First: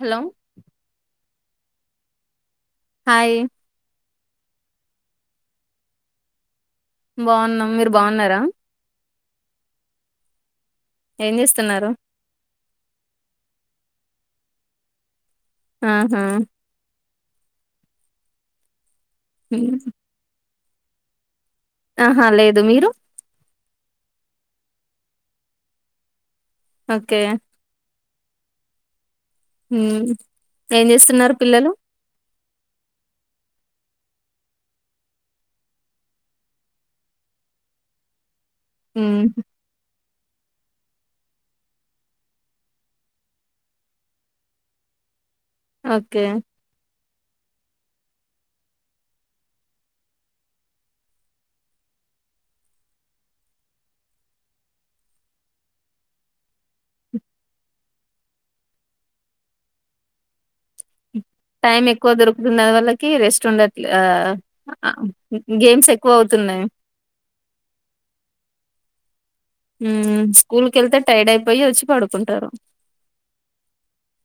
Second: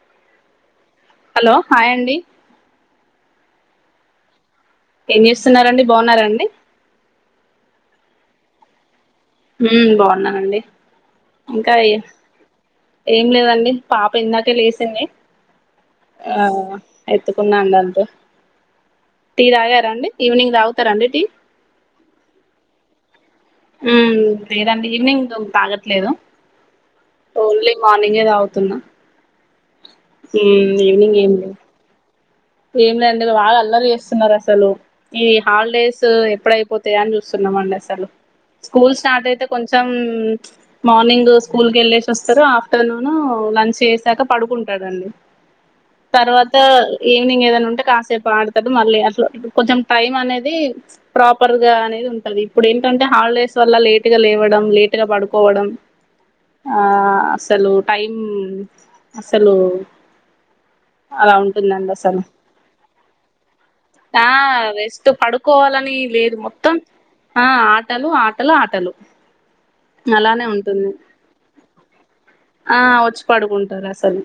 Hello hello hi అండి hi ఏం చేస్తున్నారండి బాగున్నారండి బాగున్నాం మీరు బాగున్నారా హ్మ్ బాగున్నానండి ఏం ఇంకా చేస్తున్నారు ఏం లేదండి పాప ఇందాకే లేసింది ఆహా ఆ ఎత్తుకున్నానండి అంతే టీ ఉమ్. తగారండి ఈవినింగ్ తాగుతారండి టీ ఆహా లేదు మీరు హ్మ్ లేదండి ఈవినింగ్ తాగట్లేదు ఓకే ఓన్లీ మార్నింగే తాగుతున్నా హ్మ్ ఉమ్ ఏం ఈవినింగ్ చేస్తున్నారు పిల్లలు ఏం లేదు అండి బాగా అల్లరి చేస్తున్నారు అసలు ఈ హాలిడేస్ ఎప్పుడైపోతాయా అని చూస్తున్నాం అండి అసలు స్కూల్ ఉమ్. స్టార్ట్ అయితే కొంచెం సమ్ మార్నింగ్ స్కూల్ కి వెళ్ళేసి వస్తారు ఆఫ్టర్నూన్ లంచ్ చేసాక పడుకుంటాడండి ఓకే తర్వాత ఈవినింగ్ ఏదైనా ఉంటే కాసేపు ఆడతాడు మళ్ళీ అట్లా కొంచెం టైం అనేది ప్రాపర్ గా అనేది ఉంటది ఇప్పుడు ఏంటంటే హాలిడేస్ వల్ల లేటు గా లేవడం లేటు గా పడుకోవడం ఆ అసలు టైమ్ అసలు అరౌండ్ టైం ఎందండి ఎక్కువ అసలు దొరుకుతున్నది వాళ్ళకి రెస్ట్ ఉండట్లే ఆ ఆ, జస్ట్ గేమ్స్ పడుకోవాలని ఎక్కువ లేదు అవుతున్నాయి మొత్తం ఆ ఆటలు ఆటలు ఆటలు ఉ అలానే స్కూల్ కి ఉంటుంది వెళ్తే టైర్డ్ అయిపోయి వచ్చి పడుకుంటారు ఆ వచ్చి పడుకుంటారు అసలు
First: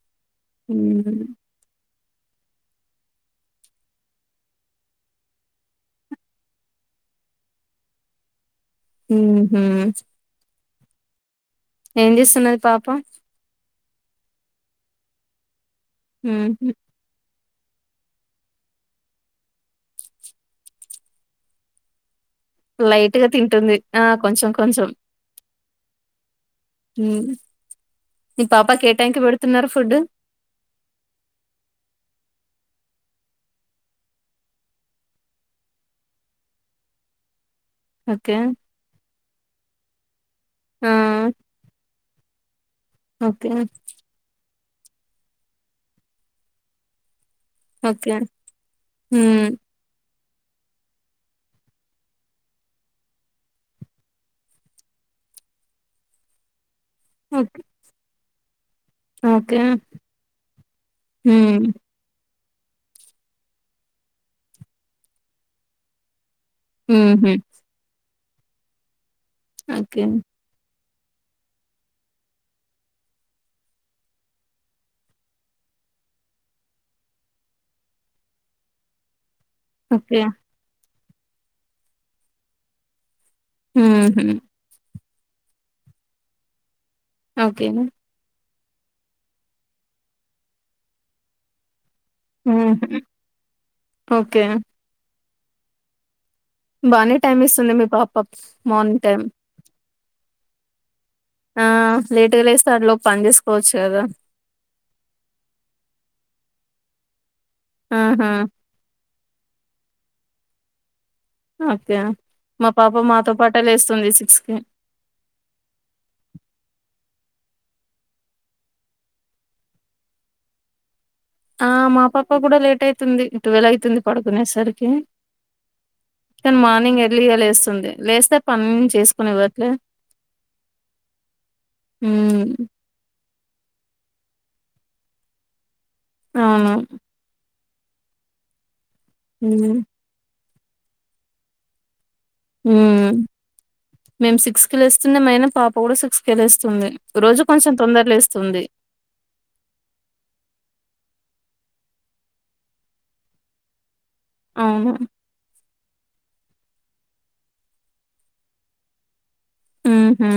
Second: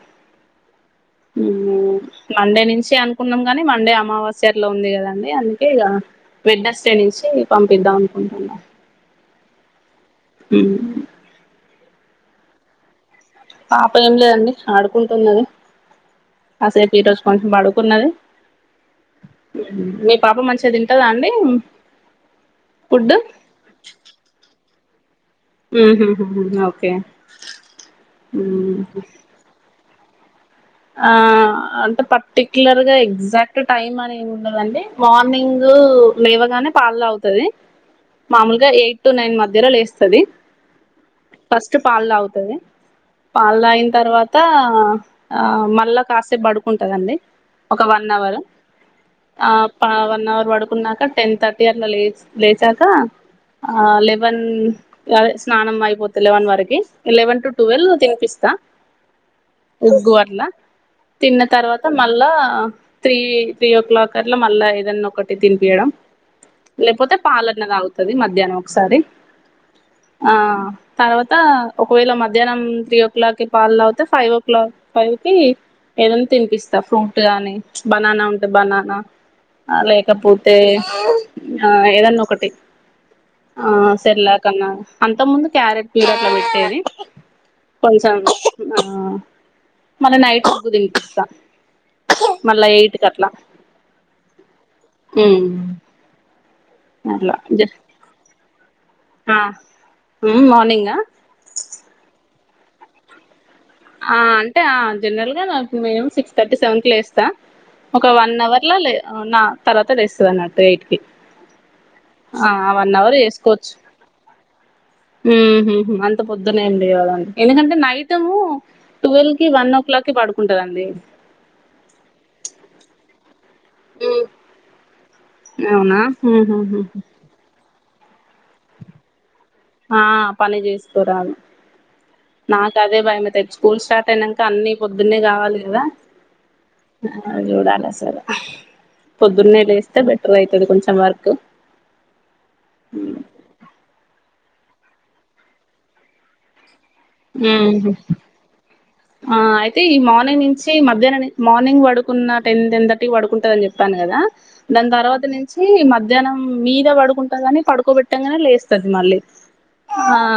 ఉమ్ మ్మ్ మండే నుంచి అనుకున్నాం కానీ మండే అమావాస్యలా ఉంది కదండి అందుకే ఇక వెడ్స్ డె నుంచి పంపిద్దాం అనుకుంటున్నా ఉ హు ఉ ఏం చేస్తున్నది పాప పాప ఏం లేదండి ఆడుకుంటున్నది ఉమ్హు. కాసేపు ఈ రోజు కొంచెం పడుకున్నది మీ పాప మంచిగా తింటదా అండి ఫుడ్ లైట్ గా తింటుంది ఆ కొంచెం కొంచెం ఉహు ఉమ్ ఒకె ఉమ్ మి పాపకేటామ్కి పెడుతున్నరు ఫుడ్ ఆ అంటే పట్టిక్లర్గా ఎగ్జాక్ట్ టైమ్ అనే ఉండదండి మార్నింగ్ లేవగానే పాల్తాగుతది ఓకే మామూలుగా ఎయిట్టు నైన్ మధ్యలో లేస్తది ఆ ఫస్ట్ పాల్తగుతది ఓకే పాలు తాగిన తర్వాత ఆ మళ్ళా కాసేపు పడుకుంటదండి ఒక వన్ ఓకే అవర్ హ్మ్. ఆ వన్ అవర్ పడుకున్నాక టెన్ థర్టీ అట్ల లే లేచాక ఆ లెవెన్ అదే స్నానం అయిపోతది లెవెన్ వరకి ఎలెవెన్ టు ట్వుల్వ్ తినిపిస్తా ఒకే న్న తిన్నతర్వ మళ్ళా త్రీ త్రీఓ క్లాక్ అట్ల మళ్ళా ఏదన్నా ఒకటి తినిపియడం లేకపోతే హుహు. పాలన్న తగుతుంది మధ్యాహ్నం ఒసారి ఒకే ఆ తర్వాత ఒకవేళ మధ్యాహ్నం త్రీఓ క్లాక్కిి పాల్తాగితే ఫైవ్ ఓ క్లాక్ ఫైవ్కి ఏదనా తినిపిస్తా ఫ్రూట్ గాని బనానా ఉంటే బనానా ఆ ఓకే. లేకపోతే ఆ ఏదన్నోకటి ఆ హుహు. సర్లేకన్నా అంత ముందు క్యారెట్ ప్యూర అట్లా పెట్టేది ఒకే కొన్నిసార్లు ఆ మల్ల నైట్ వరకు పంపిస్తా మల్ల ఎయిట్ హుహు. కట్ల ఓకే. ఉమ్ బానే టైమీస్తుంది మీ పాప మార్నింగ్ టైమ్ ఆ ఉమ్ మార్నింగ్గా ఆ లేటుగలేస్తా అట్లో పని చేస్ ఆ అంటే ఆ జనరల్గా మినిమం సిక్స్ థర్టీ సెవెన్ కి లేస్తా ఒక ఆహా! వన్ అవర్ల లే ఆ నా తర్వాత లేస్తాదన్నట్టు ఎయిట్ కి ఒకే ఆ మా పాప వన్ అవర్ మాతో పాటే లేస్తుంది సిక్స్కి ఉహు అంత పొద్దున ఏం లేవదండి ఎందుకంటే నైటము టువెల్కి వన్ ఓ క్లాక్కి పాడుకుంటదండి ఆ మా పాప కూడా లేట్ అయితుంది టువెలయితుంది పడుకునేసరికి అవునా కానీ ఉహుహు మార్నింగ్ ఎర్లీగా లేస్తుంది లేస్తే పని చేసుకుని ఇవ్వట్లే ఆ పని చేసుకోరదు హ్మ్. నాకు అదే భయ మీ త స్కూల్ స్టార్ట్ అయినాక అన్ని పొద్న్నే కావాలి కదా అవును ఆ చూడాలసలు పొద్దున్నే హ్మ్. లేస్తే బెటర్ అవుతుంది కొంచెం వర్క్ ఉమ్ మేము సిక్స్కి వెళ్ళస్తుంది మానా పాప కూడా సిక్స్కి వెళ్ళేస్తుంది రోజు కొంచెం ఉహు తొందరలేస్తుంది ఆ అయితే ఈ మార్నింగ్ నుంచి మధ్యాహ్న మార్నింగ్ పడుకున్న టెన్ టెన్ థర్టీ పడుకుంటంద అని చెప్ప్పాను కదా దన్ అవును. తర్వాత నిం చ్చి మధ్యాహ్నం మీద పడుకుంటని పడుకోబెట్టంగానే లేస్తది మళ్ళీ ఆ హుహు.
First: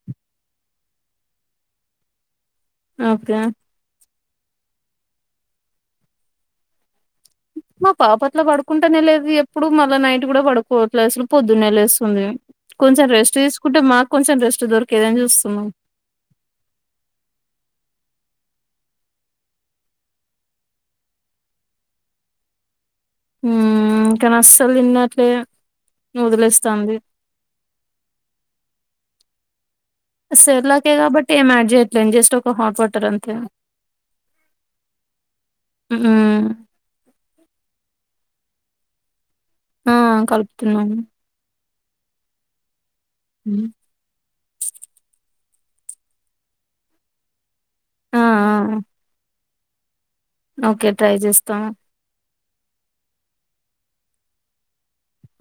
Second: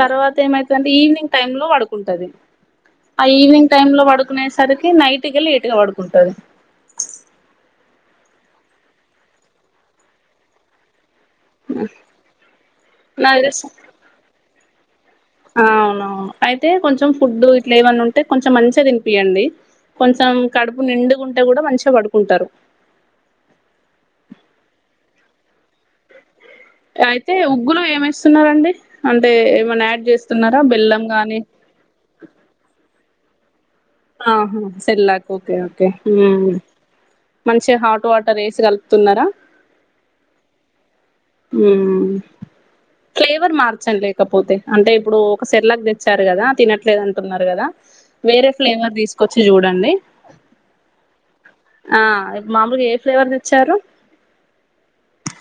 తర్వాత ఏమైతుందంటే ఈవినింగ్ టైమ్లో పడుకుంటది ఆ ఓకే. ఈవినింగ్ టైమ్లో పడుకునేసరికి నైట్ కెళ్లి లేటుగా పడుకుంటది మా పాప అట్ల పడుకుంటానే లేదు ఎప్పుడు మళ్ళా నైట్ కూడా పడుకోవట్లేదు అసలు పొద్దున్నెల వేసుంది కొంచెం రెస్ట్ నాకు తెలిసి తీసుకుంటే మాకు కొంచెం రెస్ట్ దొరికేదని చ అవునవును అయితే కొంచెం ఫుడ్డు ఇట్లా ఏవన్న ఉంటే కొంచెం మంచిగా తినిపియండి కొంచెం కడుపు నిండుగా ఉంటే కూడా మంచిగా పడుకుంటారు కానీ అస్సలు తిన్నట్లే దండి వదిలేస్తాం అయితే ఉగ్గులో ఏమేస్తున్నారండి అంటే ఏమన్నా యాడ్ చే సెర్లాకే కాబట్టి ఏం యాడ్ చేయ్యట్లేండి జస్ట్ ఒక హాట్ వాటర్ అంతే ఆహా సర్లేక్ ఓకే ఓకే హ్మ్. మంచిగా హాట్ వాటర్ వేసి కలుపుతున్నారా ఆ కలుపు తున్నాను ఉమ్ ఫ్లేవర్ హ్మ్. మార్చండి లేకపోతే అంటే ఇప్పుడు ఒక సర్లేక్ తెచ్చారు కదా తినట్లేదుంటున్నారు కదా ఆ! వేరే ఆ! ఫ్లేవర్ తీసుకొచ్చి చూడండి ఓకే ట్రై చేస్తాను ఆ మామూలుగా ఏ ఫ్లేవర్ తెచ్చారు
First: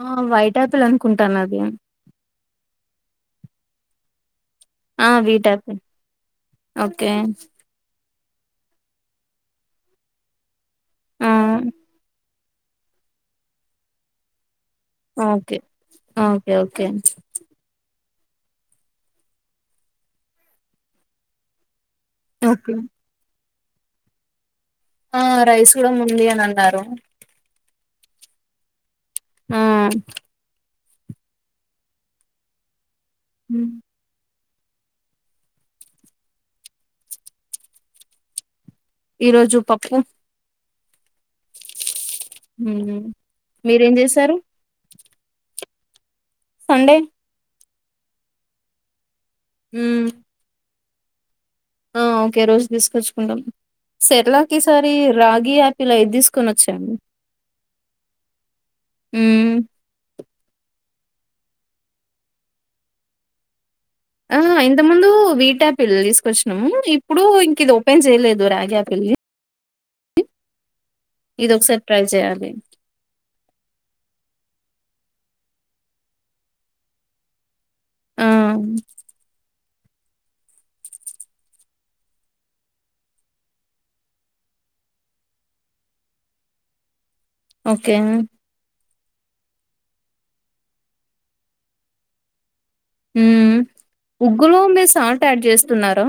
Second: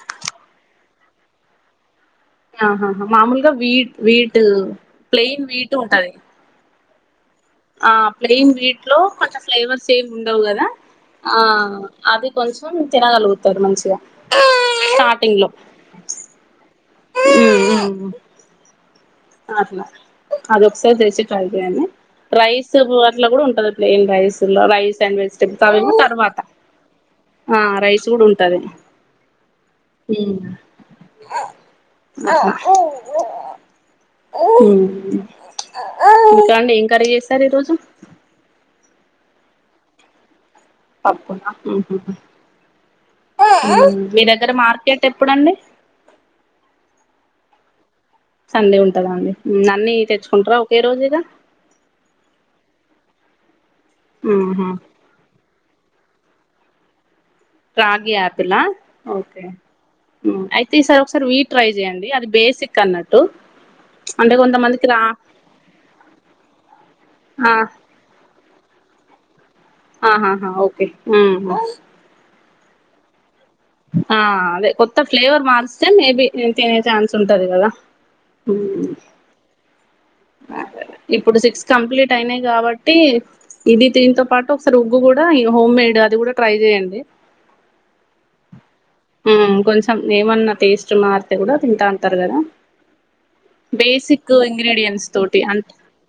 ఆ వైట్ ఆపిల్ అనుకుంటాను అది ఆహా మామూలుగా వీట్ వీటు ఆ ప్లెయిన్ బీటెక్ విటు ఉంటది ఓకే ఆ ప్లెయిన్ వీట్ లో కొంత ఫ్లేవర్స్ ఏం ఉండవు కదా ఆ అది కొంచెం తినగలుగుతారు మంచిగా స్టార్టింగ్ ఓకే ఓకే ఓకే ఉ అలా అది ఒక్క సారీ తెచ్చి ట్రై చేయండి రైస్ ఓకే కూడా ఉంటది ప్లెయిన్ రైస్ లో రైస్ అండ్ ఆ వెజిటబుల్స్ రైస్ అవి కూడా ఉంది తర్వాత అని అన్నారు ఆ రైస్ కూడా ఉంటది ఆ [unintelligible] ఉ ఇందుకండి ఏం కర్రీ చేసారు ఈ రోజు ఈ రోజు పప్పు పప్పు నా మ్మ్. మీరేం మీ చేశారు దగ్గర మార్కెట్ ఎప్పుడుండి సండే సండే ఉంటదండి అన్నీ మ్మ్. తెచ్చుకుంటారా ఒకే రోజు ఇగ ఆ ఓకే రోజు తీసుకొచ్చుకుంటాం సర్లేక్ ఈ ఆహా సారి రాగియాపిల్ ఇలా ఇది తీసుకొని వచ్చాను రాగి యాపిల్ ఆ ఓకే అయితే ఈసారి ఒకసారి వీట్ ట్రై చెయండి అది బేసిక్ అన్నట్టు అంటే ఆ ఇంత కొంతమందికి రా ముందు వీట్యాపిల్ తీసుకొచ్చినము ఇప్పుడు ఆ ఇంక ఇది ఓపెన్ చేయలేదు రాగి యాపిల్ని ఆ హ హా ఓకే ఇది ఉహు ఒకసారి ట్రై చేయ్యాలి ఆ అదే కొత్త ఫ్లేవర్ మార్స్తే మేబి తినే ఛాన్స్ ఉంటది కదా ఆ ఇప్పుడు సిక్స్ కంప్లీట్ అయినాయి కాబట్టి ఇది దీనితో పాటు ఒకసారి ఉగ్గు కూడా హోమ్ మేయిడ్ అది కూడా ట్రై చేయ్యడి ఓకే కొంచెం ఏమన్నా టేస్ట్ మారితే కూడా తింటా అంటారు కదా మ్మ్. బేసిక్ ఉగ్గులో మీరు ఇంగ్రీడియంట్స్ సాల్ట్ తోటి యాడ్ అంటే చేస్తున్నారా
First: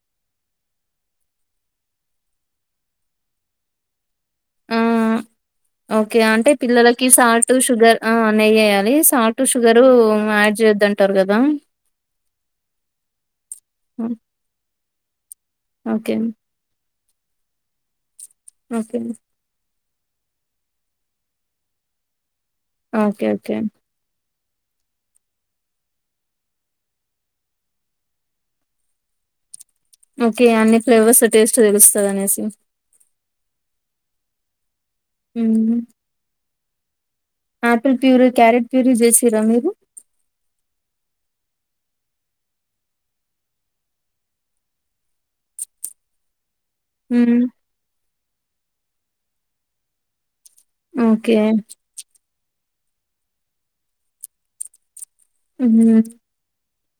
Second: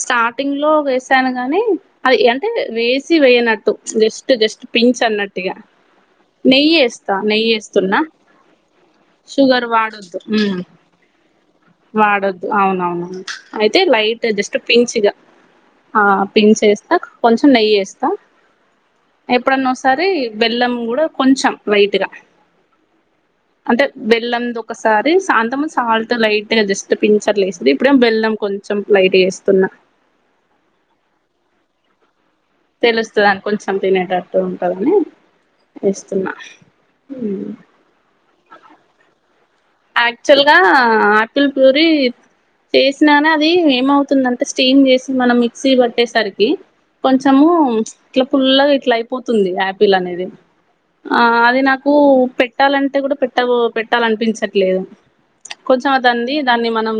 స్టార్టింగ్ లో వేసాను గాని అది అంటే వేసి వేయనట్టు జస్ట్ జస్ట్ ఆ! పించ్ అన్నట్టుగా ఓకే అంటే నెయ్యి పిల్లలకి వేస్తా నెయ్యి సాల్ట్ షుగర్ వేస్తున్నా ఆ నేయ్యేయాలి సాల్ట్ షుగర్ షుగరు వాడొద్దు యాడ్ చేయొద్దం టారు గదా వాడొద్దు అవునవునవును అయితే హ్మ్. లైట్ జస్ట్ పించిగా ఓకే. యేస్తా కొంచెం నెయ్యి యేస్తా ఓకే ఎప్పుడన్నోసారి బెల్లం కూడా కొంచెం లైట్గా ఓకే ఓకే అంటే బెల్లం ఒకసారి సాంతమ సాల్ట్ లైట్ గా జస్ట్ పించర్ లేస్తుంది ఇప్పుడే బెల్లం కొంచెం లైట్ గా వేస్తున్నా ఓకే అన్ని ఫ్లేవర్స్ టేస్ట్ తెలుస్తది అనేసి తెలుస్తుందని కొంచెం తినేటట్టు ఉంటుందని హ్మ్. ఏస్తున్నా ఆపిల్ ప్యూరీ క్యారెట్ ప్యూరీ చేసరా మీరు యాక్చువల్గా ఆపిల్ ప్యూరి చేసినాను అది ఏమవుతుందంటే స్టీమ్ చేసి మనం మిక్సీ పట్టేసరికి హ్మ్. కొంచము ఇట్లా పుల్లగా ఇట్లా అయిపోతుంది యాపిల్ అనేది ఆ ఓకే. అది నాకు కు పెట్టాలంటే కూడా పెట్ట పెట్టాలనిపించట్లేదు హ్మ్. కొంచెం హ్మ్. అదండి దాన్ని మనం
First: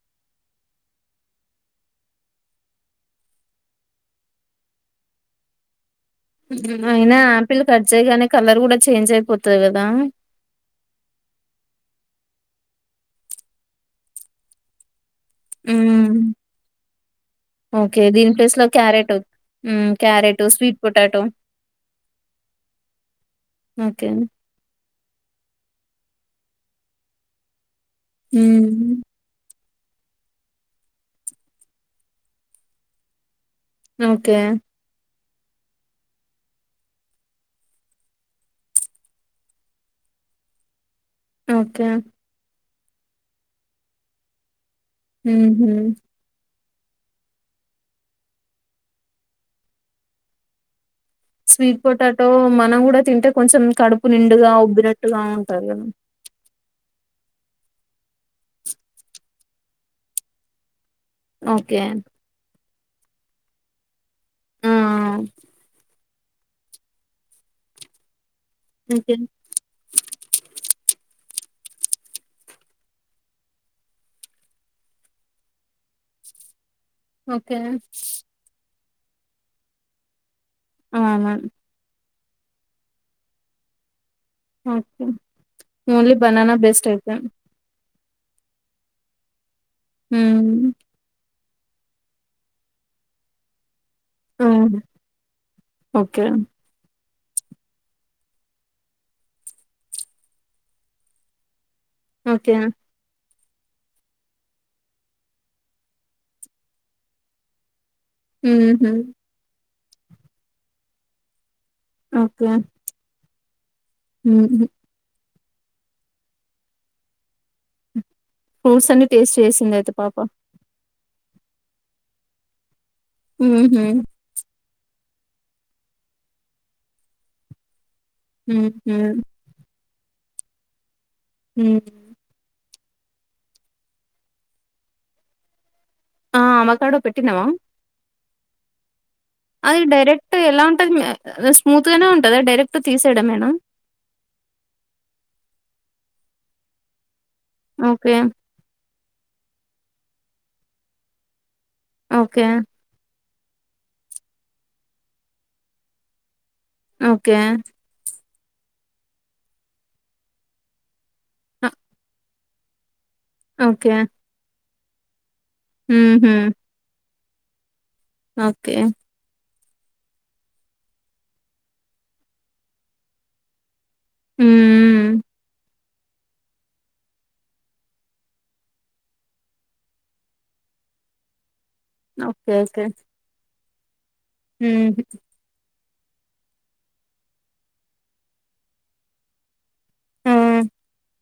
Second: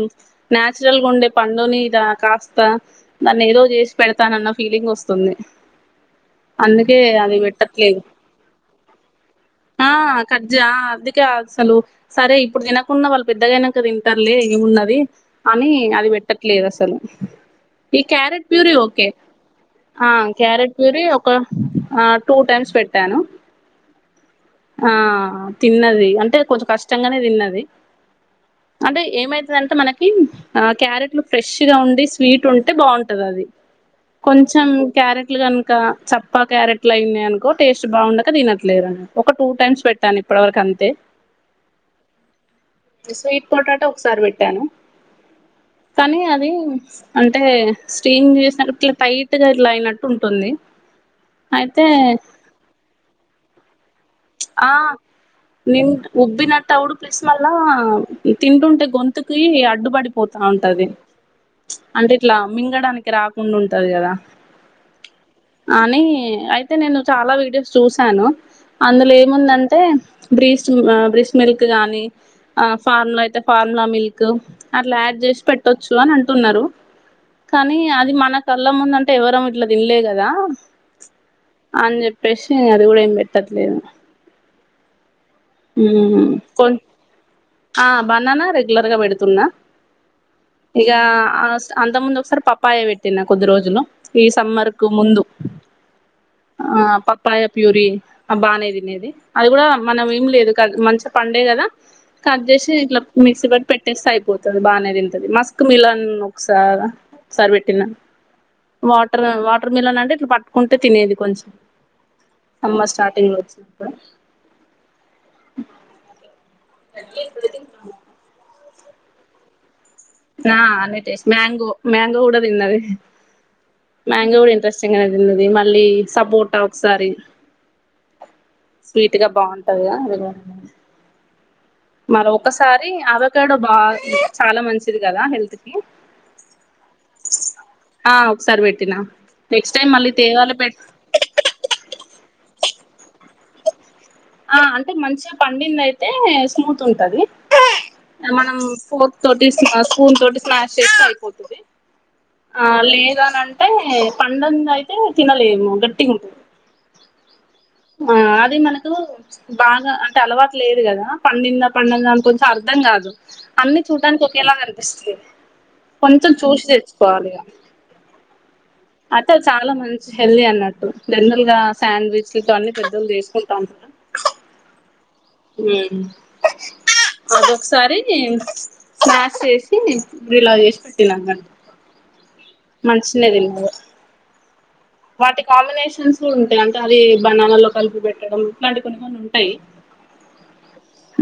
నేచురల్గా ఉండే పండు మీ ద కాస్త దాన్ని ఏదో చేసి పెడతానన్న ఫీలింగ్ వస్తుంది అందుకే అయినా అది ఆపిల్ కట్ పెట్టట్లేదు చేయగానే కలర్ కూడా చేంజ్ అయిపోతుది కదా కట్జా అందుకే అసలు సరే ఇప్పుడు తినకున్న వాళ్ళు పెద్దగాయినాఠ తింటారులే ఏమున్నది అని అది హ్మ్. పెట్టట్లేదు అసలు ఈ ఓకే. దీని క్యారెట్ ప్లేస్‌లో ప్యూరీ ఓకే క్యారెట్ హ్మ్. ఆ carrot, carrot sweet puree potato ఒక టూ టైమ్స్ పెట్టాను ఓకే ఆ తిన్నది అంటే కొంచెం కష్టంగానే తిన్నది హ్మ్ అంటే ఏమైతుందంటే మనకి ఆ క్యారెట్లు ఫ్రెష్ గా ఉండి స్వీట్ ఉంటే బాగుంటది అది ఓకే. కొంచెం క్యారెట్లు కనుక చప్పా క్యారెట్లు అయినాయి అనుకో టేస్ట్ బాగుండక తినట్లేదు ఒక టూ టైమ్స్ పెట్ తాను ఇప్పటివరకు అంతే ఓకే స్వీట్ పొటాటా ఒకసారి పెట్టాను ఊహూ కానీ అది అంటే స్టీమ్ చేసిన ఇట్లా టైట్ గా ఇలా అయినట్టు ఉంటుంది స్వీట్ అయితే పొటాటో మనం కూడా తింటే కొంచెం కడుపు నిండుగా ఆ ఉబ్బినట్టుగా ఉంటారు నిన్ ఉబ్బినట్టు అవుడు ప్లిస్ మళ్ళా తింటుంటే గొంతుకి అడ్డుపడిపోతా ఉంటది ఓకే అంటే ఇట్లా మింగడానికి రాకుండా ఉంటది కదా ఆ అని అయి అయితే నేను చాలా వీడియోస్ చూసాను అందులో ఓకే ఏదంటే బ్రీస్ బ్రీష్ మిల్క్ గాని ఆ ఫార్ములా అయితే ఫార్ములా మిల్క్ అట్లా యాడ్ చేసి పెట్టొచ్చు అంటున్నారు ఓకే కానీ అది మన కళ్ళ ముందంటే ఎవరం ఇట్ల తినలే కదా అవునా అని చెప్పేసి అది కూడా ఏం పెట్టలేదు ఓకే ఓన్లీ బననా బెస్ట్ తెల్సా అ బనానా రెగ్యులర్గా పెడుతున్నా హ్మ్ ఇక ఆ అంత ముందు ఒకసారి పప్పాయ పెట్టిన కొద్ది రోజులు ఈ సమ్మర్ హ్మ్. కు ముందు ఓకే ఆ పప్పాయ ప్యూరి అ బానే తినేది అది కూడా మనం తిన్లేదు కట్ మంచిగా పండే కదా కట్ ఓకే చేసి నేనిట్లా మిక్సీ పట్టి పెట్టేస్తే అయిపోతది బానే తింటది మస్క్ మిలాన్ ఒకసారి ఒకసారి పెట్టినా ఊహూ వాటర్ వాటర్ మిలన్ అంటే ఇట్ల పట్టుకుంటే తినేది కొంచెం సమ్మర్ స్టార్టింగ్ లో వచ్చిదా మ్ అ [inaudible] ఫ్రూట్స్ అన్ని టేస్ట్ చేసింది అయితే పాప ఆ అన్నీ టేస్ట్ చేసింది మ్యాంగో మ్యాంగో కూడా తిన్నది మ్ హూ మ్యాంగో కూడా ఇంట్రెస్టింగానే తిన్నది మళ్ళీ సపోట ఒకసారి ఊహూ స్వీట్ గా బాగుంటది అది కూడా మ్ మరి ఒకసారి అవకాడో బాగ చాలా మంచిది కదా హెల్త్ కి ఆ ఆవకడో పెట్టినవా ఆ ఒకసారి పెట్టినా నెక్స్ట్ టైమ్ మళ్ళీ తేవాలో పెట్ అదే స్మూత్ గానే ఉంటదా డైరెక్ట్ తీసేయడమెనా ఆ అంటే మంచిగ పండింది అయితే స్మూత్ ఉంటది ఓకే మనం ఫోర్ట్ స్పూన్ తోటి స్మాష్ చేస్తే అయిపోతుంది ఓకే ఆ లేదాని అంటే పండంది అయితే తినలేము గట్టిగా ఉంటుంది ఓకే ఆ అది మనకు బాగా అంటే అలవాటు లేదు కదా పండిందా అ! పండింద అనుకో అర్థం కాదు అన్ని ఓకే చూడటానికి ఒకేలా కనిపిస్తుంది హుహు. కొంచెం చూసి తెచ్చ కోవాలిగ ఓకే అంటే చాలా మంచి హెల్దీ అన్నట్టు జనరల్ గా శాండ్విచ్ అన్ని పెద్దలు తీసుకుంటా ఉంటారు మ్ అదొకసారి స్నాక్స్ చేసి ఇలా చేసిపెట్టిందనమాట ఓకే ఓకే అట్లే తింది మ్ హూ వాటి కాంబినేషన్స్ ఉంటాయి అంటే అది బనానా లో కలిపి పెట్టడం ఇట్లాంటి కొన్ని కొన్ని ఉంటాయి మ్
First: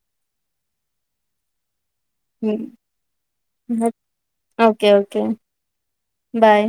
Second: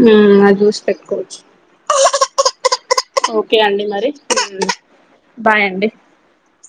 మ్ అది చూసి పెట్కోవచ్చు మ్ ఓకే అండి మరి ఓకే. బాయ్ అండి బాయ్